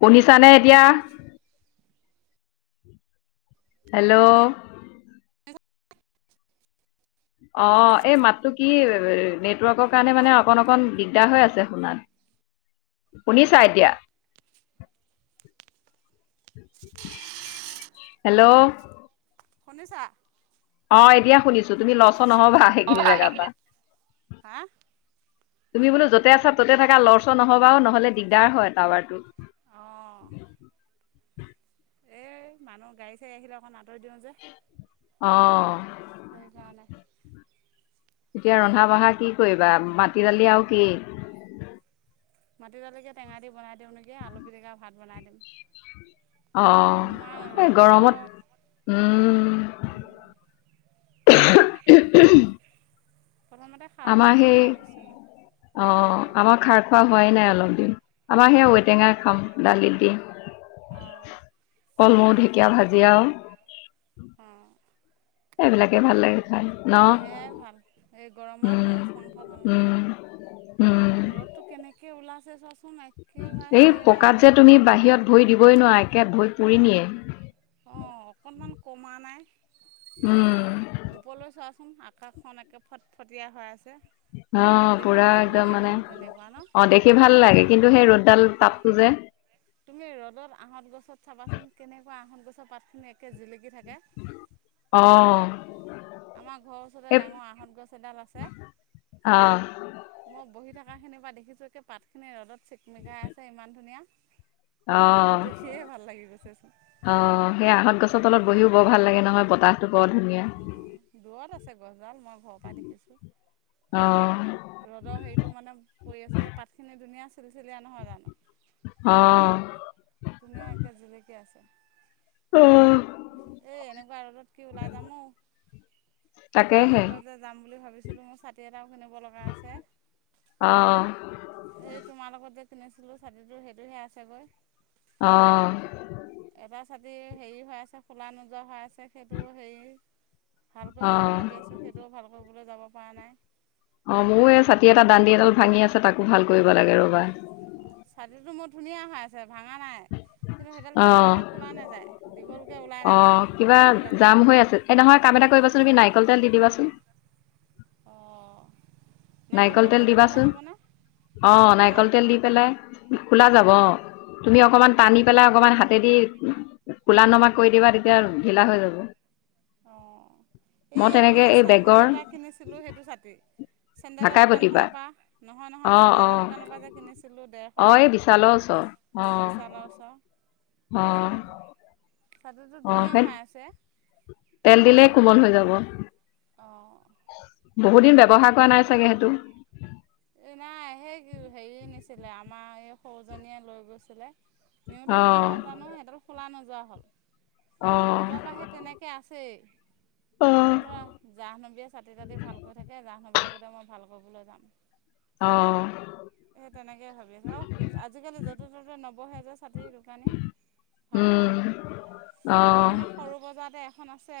শুনিছাঁনে এতিয়া। হেল্ল'। শুনিছা? অ', এই মাতটো কি নেটৱৰ্কৰ কাৰণে মানে অকন অকণ দিগদাৰ হৈ আছে শুনাত। শুনিছাঁ এতিয়া। হেল্ল', শুনিছাঁ! অ', এতিয়া শুনিছোঁ, তুমি লৰচৰ নহ'বা। সেইখিনি জেগাৰ পৰা। হা? তুমি বোলো য'তে আছা, ত'তে থাকা। লৰচৰ নহ'বা ও, নহ'লে দিগদাৰ হয় টাৱাৰটো। অ। এ মানুহ গাড়ী চাৰি আহিলে অকণ আঁতৰি দিওঁ যে। অ। সেই কাৰণে। এতিয়া ৰন্ধা বঢ়া কি কৰিবা মাটি দালি আৰু কি? মাটিদালিকে টেঙা দি বনাই দিওঁ নেকি, আলু পিটিকা, ভাত বনাই দিম। অ ইমান অ এই গৰমত উম উম প্ৰথমতে খাৰ বনাম বুলি ভাবিছিলো। অ আমাৰ খাৰ খোৱা হোৱাই নাই অলপ দিন আমাৰ সেইয়া ঔ টেঙা খাম দালিত দি। অ। কলমৌ, ঢেকীয়া ভাজি আও। এয়াও, অ। এবিলাক কে ভাল লাগে খাই ন? সেয়াই ভাল এই গৰমত উম মাছ মাংস ভাল নহয়। উম। উম ৰ'দটো কেনেকৈ ওলাইছে চোৱাচ- এই পকাত যে তুমি বাহিৰত ভৰি দিবই নোৱাৰা একে ভই পুৰি নিয়ে। অ অকণমান কমা নাই। উম। ওপলৈ চোৱাচোন আকাশখন একে ফটফটীয়া হৈ আছে। অ দেখি পুৰা ভালো লাগে একদম মানে কিন্তু তেনেকুৱা ন অ দেখি ভাল লাগে কিন্তু সেই ৰ'দডাল তাপটো যে তুমি ৰ'দত আহঁত গছত চাবাচোন কেনেকুৱা আহঁহঁত গছৰ পাতখিনি একে জিলিকি থাকে। অ। আমাৰ ঘৰৰ ওচৰতে এই ডাঙৰ আহঁত গছ এডাল আছে। অ মই বহি থকাখিনিৰ পৰা দেখিছোঁ পাতখিনি ৰ'দত চিকমিকাই আছে ইমান ধুনীয়া, অ দেখিয়ে ভাল লাগি গৈছেচোন। অ সেই আহঁত গছৰ তলত বহিও বৰ ভাল লাগে নহয় বতাহতো বৰ ধুনীয়া। অ দূৰত আছে গছডাল মই ঘৰৰ পা দেখিছো। অ। ৰ'দৰ হেৰিটো মানে পৰি আছে যে পাত খিনি ধুনীয়া চেলি চেলিয়া নহয় জানো? অ। ধুনীয়াকে জিলিকি আছে। অ এ এনেকুৱা ৰদত কি ওলাই যাম ঔ। তাকেহে টাউনলৈ যে যাম বুলি ভাবিছিলোঁ, মোৰ ছাতি এটাও কিনিব লগা আছে। অ এ তোমাৰ লগত যে কিনিছিলোঁ ছাতিটো সেইটোহে আছে গৈ। অ। এটা ছাতি হেৰি হৈ আছে খোলা নোযোৱা হৈ আছে সেইটো সেই ভাল কৰিম বুলি অ ভাবি আছোঁ সেইটোও ভাল কৰিবলৈ যাব পৰা নাই। অ মোৰো এই ছাতি এটা দানডি এডাল ভাঙি আছে তাকো ভাল কৰিব লাগে ৰ'বা। ছাতিটো মোৰ ধুনীয়া হৈ আছে, ভাঙা নাই। কিন্তু সেইডাল অ টানি দিলে খোলা নাযায় দীঘলকে ওলাই নাহে, দান্দিদাল যে সে নহয় কাম এটা কৰিবাচোন তুমি নাৰিকল তেল দি দিবাচোন। অ। নাৰিকল তেল দিবাচোন, অ খোলা যাব ন নাৰিকল তেল দি পেলাই খোলা যাব অ' তুমি অকমান অঁ তানী পেলাই অকমান হাতেদি কোলা নমা কৰি দিবা তেতিয়া ঢিলা হৈ যাব। অ', মই এই আমি তেনেকে যে এই চে হেৰি বেগৰ পৰা কিনিছিলোঁ সেইটো ছাতি। চেণ্ডেলৰ ঢাকাই পতিবা দোকানখনৰ পৰা নহয় অ নহয় অ চেণ্ডেলৰ দোকানৰ পৰা যে কিনিছিলোঁ ডেৰশ অ দি এই বিশালৰ ওচৰ [unintelligible] অ'। লাও চা অ সেই ছাতিটো ছতিটো অ ধুনীয়া সেই হৈ আছে। তেল দিলেই কোমল হৈ যাব। অ'। বহুত দিন ব্যৱহাৰ কৰা নাই চাগে সেইটো। এই নাই সেই হেৰীয়ে নিছিলে আমাৰ এই সৰুজনীয়ে লৈ গৈছিলে। নিওঁতে কি অ হ'ল জানো সেইডাল খোলা নোযোৱা হ'ল নোযোৱাৰ অ', পৰাহে। তেনেকে আছেই মই অ', বোলো জাহনবীয়ে চাতি তাতি ভালকৰি থাকে জাহনব [unintelligible] ভাল কৰিবলৈ যাম। অ', অ'। সেই তেনেকে ভাবি আছো আৰু আজিকালি য'তে ত'তে নবহে যে ছাতিৰ দোকানী। ভাল কৰা উম অ' এইখিনি সৰু বজাৰতে এখন আছে।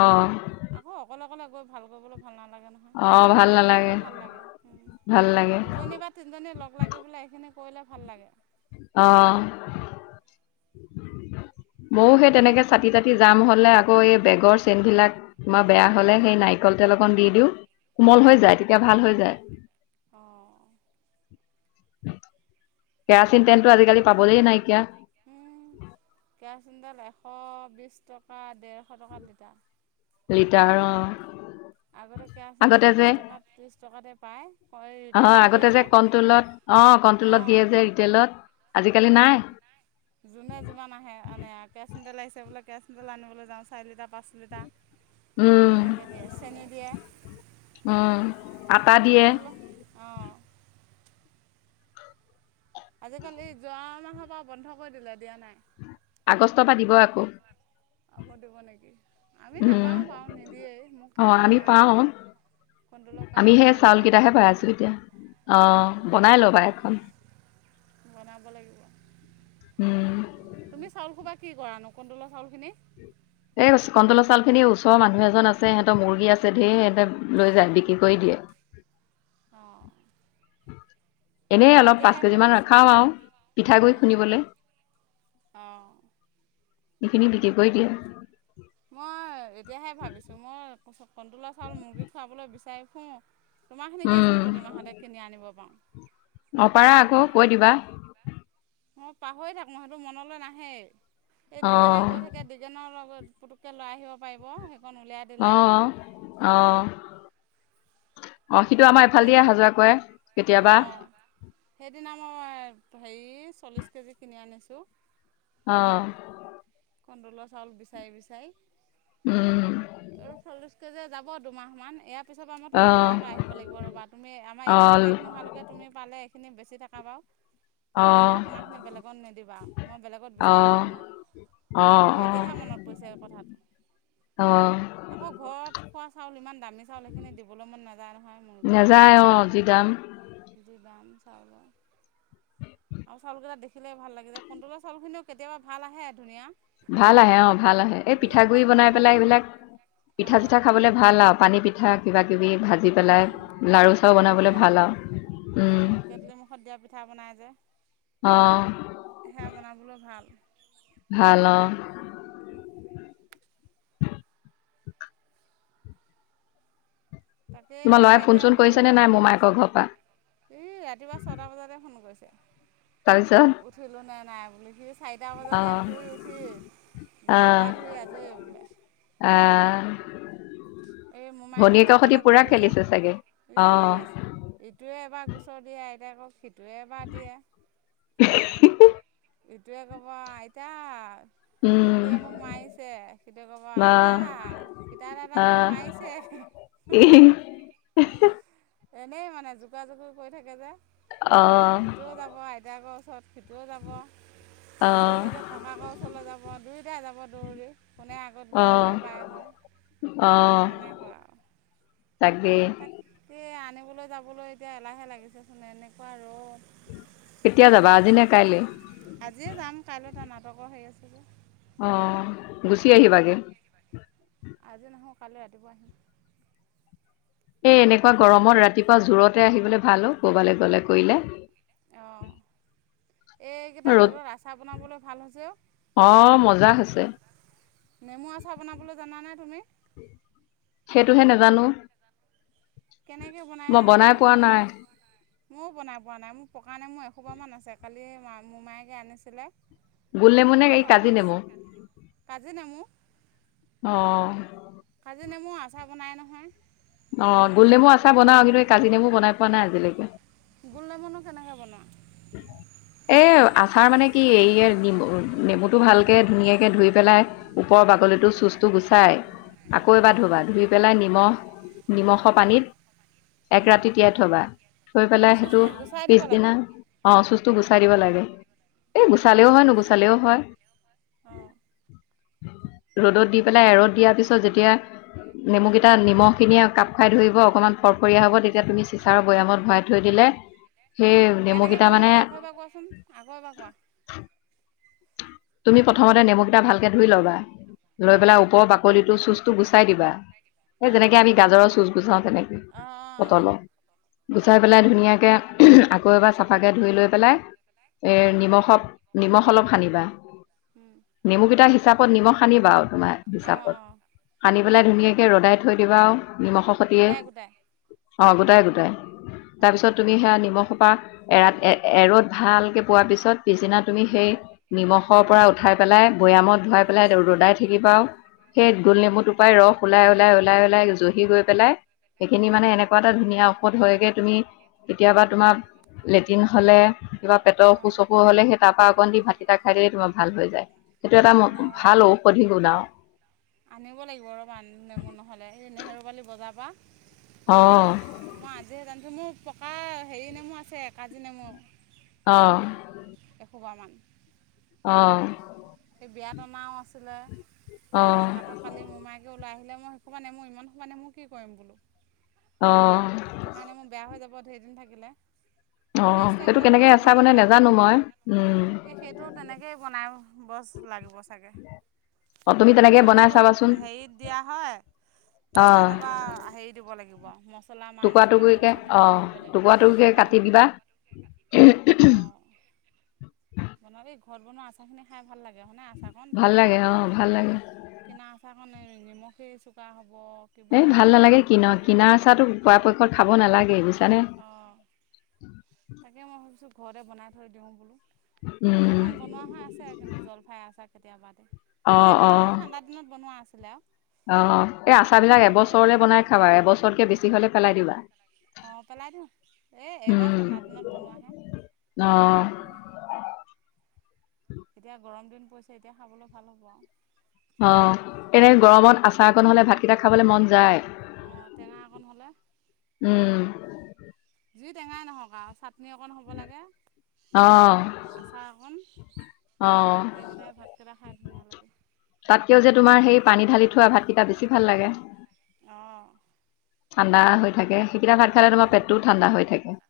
অ'। আকৌ অকলে অকলে গৈ ভাল কৰিবলৈ ভাল নালাগে ন। উম অ', ভাল লগত এজনী নালাগে, হ'লে ভাল লাগে উম ভাল লাগে, দুজনী বা তিনিজনী লগ লাগি পেলাই এইখিনি। কৰিলে ভাল লাগে। অ', ময়ো সেই তেনেকে মোৰ চাতি তাতি টি যাম হলে আকৌ এই বেগৰ চেন বিলাক তোমাৰ বেয়া হলে সেই নাৰিকল তেল অকন দি দিওঁ। কোমল হৈ যায় তেতিয়া ভাল হৈ যায়। অ'। কেৰাচিন তেলটো আজিকালি পাবলেই নাইকিয়া। উ, কেৰাচিন তেল এশ বিছ টকা ডেৰশ টকা লিটাৰ। লিটাৰ অ'। আগতে কেৰাচিন তেল আগতে যে বিশ টকাত ত্ৰিছ টকাতে পায় অ', এই অ', ৰিটেইলত দিয়ে আগতে যে। কণ্ট্ৰলত অ', কণ্ট্ৰলত দিয়ে যে ৰিটেইলত আজিকালি নাই। কালি নাই। যোনে যিমান আহে আনে আও কেৰাচিন তেল আহিছে বোলে কেৰাচিন তেল আনিবলৈ যাওঁ চাৰি লিটাৰ পাঁচ লিটাৰ। উম, তেনেকে দিয়ে, চেনী দিয়ে। উম, আটা দিয়ে। অ'। আজিকালি যোৱা মাহৰ পৰা বন্ধ কৰি দিলে দিয়া নাই। আগষ্টৰ পৰা দিব আকৌ। আকৌ দিব নেকি আমি উম, নাপাওঁ বাৰু নিদিয়েই মোৰ অ' আমি কাৰেণ্ট নাই। পাওঁ। কণ্ট্ৰলৰ আমি কাৰ্ড সে নাই চাউল বনাব কেইটাহে পাই আছো লাগিবহে এতিয়া অ' অঁ বনাই লবা এখন। বনাব লাগিব। উম। তুমি চাউল সোপা কি কৰা, কন্তলৰ চাউল খিনি? [unintelligible] এই কচু কণ্ট্ৰলৰ চাউল খিনি ওচৰৰ মানুহ এজন আছে সিহঁতৰ মুৰ্গী আছে ঢেৰ সিহঁতে লৈ যায় বিক্ৰী কৰি দিয়ে। অ'। এনেই অলপ পাঁচ কেজি মান ভাবিছোঁ ৰাখাও আও পিঠাগুড়ি খুন্দিবলে। অ। এইখিনি বিক্ৰী কৰি দিয়ে। মই এতিয়াহে ভাবিছোঁ মই কণতলৰ চাউল মুৰ্গীত খুৱাবলৈ বিচাৰি ফুৰো। উম, তোমাৰখিনিকেচোন প্ৰতিমাহতে কিনি আনিব পাৰোঁ। অ পাৰা আকৌ কৈ দিবা। মই পাহৰি থাকো মই সেইটো মনলৈ নাহেই সেই দিকেনে অ' গৈ থাক। কে দিগিনৰ লগত পুতুকে লৈ আহিব পাৰিব সেইকণ উলিয়াই। দিলে অ-অ। অ' সিইটো আমাৰ এইফালেদিয়ে সেইদিন অহা যোৱা কৰে কেতিয়াবা। অঁ সেইদিনা মই হেৰি চল্লিছ কেজি কিনি আনিছোঁ। অ। কনতলৰ চাউল বিচাৰি বিচাৰি উম, আৰু চলিচ। কেজিয়ে যাব দুমাহমান ইয়াৰ পিছৰ পৰা মই তোমাৰ অ' তাপৰা লৈ আহিব লাগিব ৰব তুমি আমাৰ এইখিনি অ' শেষ নোহোৱালৈকে। তুমি পালে এইখিনি বেছি থাকা বাৰু। তাৰপিছপা তোমাৰখিনি বেলেগত নিদিবা আৰু মই বেলেগত অ' বিচাৰি অ' নোপোওঁ আৰু। অ', মোৰ অ', এতিয়াহে মনত পৰিছে কথাট। অ। আকৌ ঘৰত খোৱা চাউল ইমান দামী চাউল সেইখিনি দিবলৈ মন নাযায় নহয় মোৰজী। নেযায় অ জি দাম। যি দাম চাউলৰ। আও চাউলকিটা দেখ। খিলে ভাল লাগি যে কণতলৰ চাউল খিনিও কেতিয়াবা ভাল আহে ধুনীয়া। ভাল আহে অ ভাল আহে এই হ'লেও পিঠাগ গুৰি কণ্ট্ৰলৰ বনাই পেলাই চাউলখিনি এইবিলাক পিঠা অঁ চিঠা খাবলে। ভাল আৰু পানী পিঠা কিবা কিবি ভাজি পেলাই উম লাৰু চাৰু ভাপত বনাবলে দিয়া ভাল আৰু। উম, অঁ কেটলি মুুখত দিয়া পিঠা বনাই যে। অ। সেয়া বনাবলেও ভাল। ভাল অ। [unintelligible] তোমাৰ তাকেইমই ল'ৰাই ফোন এতিয়া চোন বহি কৰিছেনে নাই পেলাইহে মোমায়েকৰ ভাবিছো। ঘৰৰ পৰা? ই ৰাতিপুৱা ছটা বজাতে ফোন কৰিছে। তাৰপিছত। উঠিলো নে নাই বুলি সি। চাৰিটা বজাতে অ', শুই উঠি গা পা ধুই আজৰি বোলে। আ। এই মোমায়েকে সোনকালে গ'লগৈ যে খেলিছে চাগে? ইছ। অ', ইটোৱে এবাৰ গোচৰ দিয়ে আইতাইক সিটোৱে এবাৰ দিয়ে। ইটোৱে ক'ব আইতা। উম, টিকলীয়ে মোক মাৰিছে সিটোৱে ক'ব বা আইতা। পিতা দাদা মোক মাৰিছে। [inaudible] ইহ [unintelligible] এনেই মানে যোগাৱা যোগোই কৰি থাকে যে অ', ইটোয়েও যাব আইতাকৰ ওচৰত সি তু যাব। এতিয়া অ', যতে ককাকৰ ওচৰলৈ যাব, দুয়োটাই যাব দৌৰি কোনে আগত গৈ ক'ব অ', পাৰেগৈ। [inaudible] তেনেকুৱা আৰু। তাকে তাকে আনিবলৈ যাবলৈ এতিয়া এলাহে লাগিছেচোন এনেকুৱা ৰ'দ। কেতিয়া যাবা আজি নে কাইলৈ? আজিয়ে যাম কাইলৈ তৰ নাটকৰ হেৰি আছে যে। অ গুচি আহিবাগে? আজি নাহো কাইলৈ ৰাতিপুৱা আহিম। এ এনেকুৱা গৰমত ৰাতিপুৱা জোৰতে আহিবলৈ ভাল অ কৰবালৈ গ'লে কৰিলে। অ এইকেইটা ৰ'দ ৰ'দত আচাৰ বনাবলৈ ভাল হৈছে অ। অঁ মজা হৈছে নেমু আচাৰ বনাবলৈ জানা নে তুমি? সেইটোহে নাজানো কেনেকৈ বনাই মই পোৱা মোৰ নাই ময়ো বনাই পোৱা নাই। মোৰ পকা নেমু এশোপাহমান আছে কালি মা মমায়েকে আনিছিলে। গোল নেমু নে অ এই কাজি আছ, নেমু কাজি নেমু অ। কাজি নেমু আচাৰ বনাই নহয়। অ গল নেমু আচাৰ বনাও কিন্তু এই কাজি নেমু বনাই পোৱা নাই আজিলৈকে। গোল নেমুনো কেনেকৈ বনোৱা? [unintelligible] এই আচাৰ মানে কি এই নেমু নেমুটো ভালকে ধুনীয়াকে ধুই পেলাই ওপৰৰ বাগলিটো চুচটো গুচাই, আকৌ এবাৰ ধুবা, বনোৱা ধুই পেলাই নিমখ নিমখৰ পানীত এক ৰাতি তিয়াই থবা। থৈ পেলাই সেইটো চুচটো গুচাই দিব লাগে পিছদিনা অ চুচটো গুচাই দিব লাগে। এই গুচালেও হয় নুগুচালেও হয়। অঁ ৰ'দত দি পেলাই ৰ'দ দিয়াৰ পিছত যেতিয়া নেমুকেইটা নিমখ খিনিয়ে কাপ খুৱাই ধৰিব অকমান ফৰফৰয়া হ'ব তেতিয়া তুমি চিচাৰৰ বৈয়ামত ভৰাই থৈ দিলে সেই নেমু কেনেকৈ কেই কৰিব লাগে আকৌ এবাৰ কোৱাচোন, আকৌ এবাৰ কোৱা। তুমি প্ৰথমতে নেমুকেইটা ভালকে ধুই ল'বা, লৈ অঁ পেলাই ওপৰৰ বাকলিটো চুচটো গুচাই দিবা। এই অঁ যেনেকে আমি গাজৰৰ চুজ গুচাও তেনেকে অঁ অঁ পটলতৰ গুচাই পেলাই ধুনীয়াকে আকৌ এবাৰ চাফাকে ধুই লৈ পেলাই এই নিমখত নিমখ অলপ সানিবা। নেমুকেইটাৰ হিচাপত নিমখ সানিবা আউ তোমাৰ অঁ অঁ হিচাপত, অঁ সানি পেলাই ধুনীয়াকৈ ৰ'দাই থৈ দিবা আৰু নিমখৰ সতিয়ে গোটাই গোটাই অ গোটাই গোটাই অঁ তাৰপিছত তুমি সেয়া নিমখ সোপা এৰাত এ-এৰ'দ ভালকে পোৱা পিছত পিছদিনা তুমি সেই নিমখ খৰ পৰা উঠাই পেলাই বৈয়ামত ধুৱাই পেলাই ৰ'দাই থাকিবা আউ সেই গোল নেমুটো পৰাই ৰস ওলাই ওলাই ওলাই ওলাই জহি গৈ পেলাই সেইখিনি মানে এনেকুৱা এটা ধুনীয়া ঔষধ হয়গৈ তুমি কেতিয়াবা তোমাৰ লেট্ৰিন হ'লে কিবা পেটৰ অঁ অসুখত-চসুখত হ'লে সেই তাৰপৰা অকণ দি ভাতকেতা খাই দিলে তোমাৰ ভাল হৈ যায়। সেইটো এটা ম অঁ ভাল ঔষধি গুন আউ। আনিব লাগিব ৰবা নেমু নহ'লে এই নেহেৰু পালি বজাৰৰ পৰা অ। মই আজিহে জানিছোঁ মোৰ পকা হেৰি নেমু আছে কাজি নেমু। অঁ এসোপামান অ' সেই বিয়াত টনাও আছিলে অ তাৰপিছত আকৌ কালি মোমাইকে ওলাই আহিলে মই সুপা মই ইমান সোপা নেমু কি কৰিম বোলো। অঁ পকা নেমু বেয়া হৈ যাব ঢেৰ দিন থাকিলে অ ফ্ৰিজ সেইটো থাকিলে মই কেনেকে আচাৰ ফ্ৰিজতে বনাই ভাত থৈ নাজানো মই উম দিছো সেইটো তেনেকেই বনাই বছ লাগিব চাগে অ তুমি তেনেকে বনাই গুলনেমুটো চাবাচোন হেৰিত দিয়া হয় অ ইয়াত যেনিবা হেৰিত দিব লাগিব মছলা মা টুকুৰা মছলা তেল টুকুৰিকে চল অ এইখিনি দিব লাগিব টুকুৰা টুকুৰিকে অঁ কাটি দিবা অঁ বনালেই ঘৰত বনোৱা আচাৰখিনি খাই ভাল লাগে হয়নোই আচাৰ কণ ভাল ভাতৰ লাগে অ ভাল লাগে লগত কিনা আচাৰ কাৰণে নিমখেই চোকা হ'ব এই কিবাই ভাল হ'ব নালাগে কিনক কিনা আচাৰটো পৰাপক্ষত খাব নালাগে বুইছানে। অঁ তাকে মই ভাবিছো ঘৰতে বনাই থৈ দিও বোলো হেৰি উম অকন বনোৱা হয় আছে কিন্তু জলফাই আছে কেতিয়াবাতে অ অ কেতিয়াবাতে মানে ঠাণ্ডা দিনত বনোৱা আছিলে আৰু অ এই আচাৰ সেইখিনি বিলাক খাবলৈ এবছৰলে হৈছে বনাই চাগে। খাবা এবছৰকে বেছি হলে পেলাই দিবা। অঁ পেলাই দিওঁ এই এইবাৰ উম ঠাণ্ডা দিনত বনোৱাহে অ সেইখিনি এতিয়া গৰম দিন পৰিছে এতিয়া খাবলৈ ভাল হ'ব আৰু অ এনে গৰমত আচাৰ অকণ হ'লে ভাতকেইটা খাবলৈ মন যায়। অঁ টেঙা অকণ হ'লে উম যি টেঙাই নহওক আৰু চাটনি অকণ হ'ব লাগে অ আচাৰ অকণ। অ সেইকেইটাই ভাতকেইটা খাই ধুনীয়া লাগে। তাতকৈও যে তোমাৰ সেই পানী ঢালি থোৱা ভাতকেইটা বেছি ভাল লাগে। অঁ ঠাণ্ডা হৈ থাকে সেইকেইটা ভাত খালে তোমাৰ উম পেটটোও ঠাণ্ডা হৈ থাকে।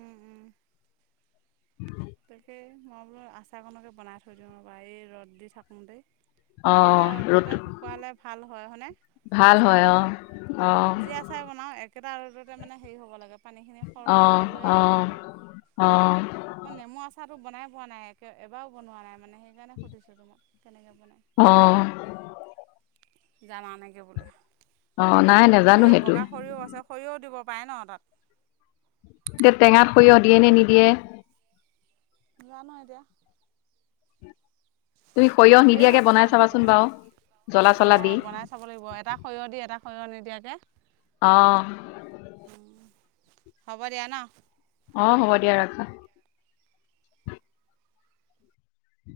উম উম। [unintelligible] তাকে মই বোলো আচাৰখনণকে বনাই থৈ দিওঁ আৰু এই ৰ'দ দি থাকোঁ তেই একেটা অ' ৰ'দতে ৰ'দটো শুকুৱালে ভাল হয় হনে ভাল হয় আচাৰ অ'। অ' য আ চাই বনাওঁ একেটা ৰদতে মানে হেৰি হ'ব লাগে পানীখিনি সৰ অ' জৰ জৰীয়া হ'ব অ' লাগে। অ মই নেমু আচাৰটো বনাই পোৱা নাই একে এবাৰো বনোৱা নাই মানে সেইকাৰণে সুধিছোঁ তোমাক কেনেকৈ বনায়? অ জানা নেকি বোলে অ' নাই নেজানো এই সেইটো। বগা সৰিয়হ আছে সৰিয়হ দিব পাৰে ন তাত? তে টেঙাত সৰিয়হ দিয়ে নে নিদিয়ে? নেজানো এতিয়া তুমি সৰিয়হ দিয়ে নিদিয়াকে বনাই অকনমান চাবাচোন হবলা বাৰু। জ্বলা অ চলা দি বনাই চাব লাগিব এটা সৰিয়হ দি এটা সৰিয়হ নিদিয়াকে অ উম হ'ব দিয়া ন। অ হ'ব দিয়া ৰাখা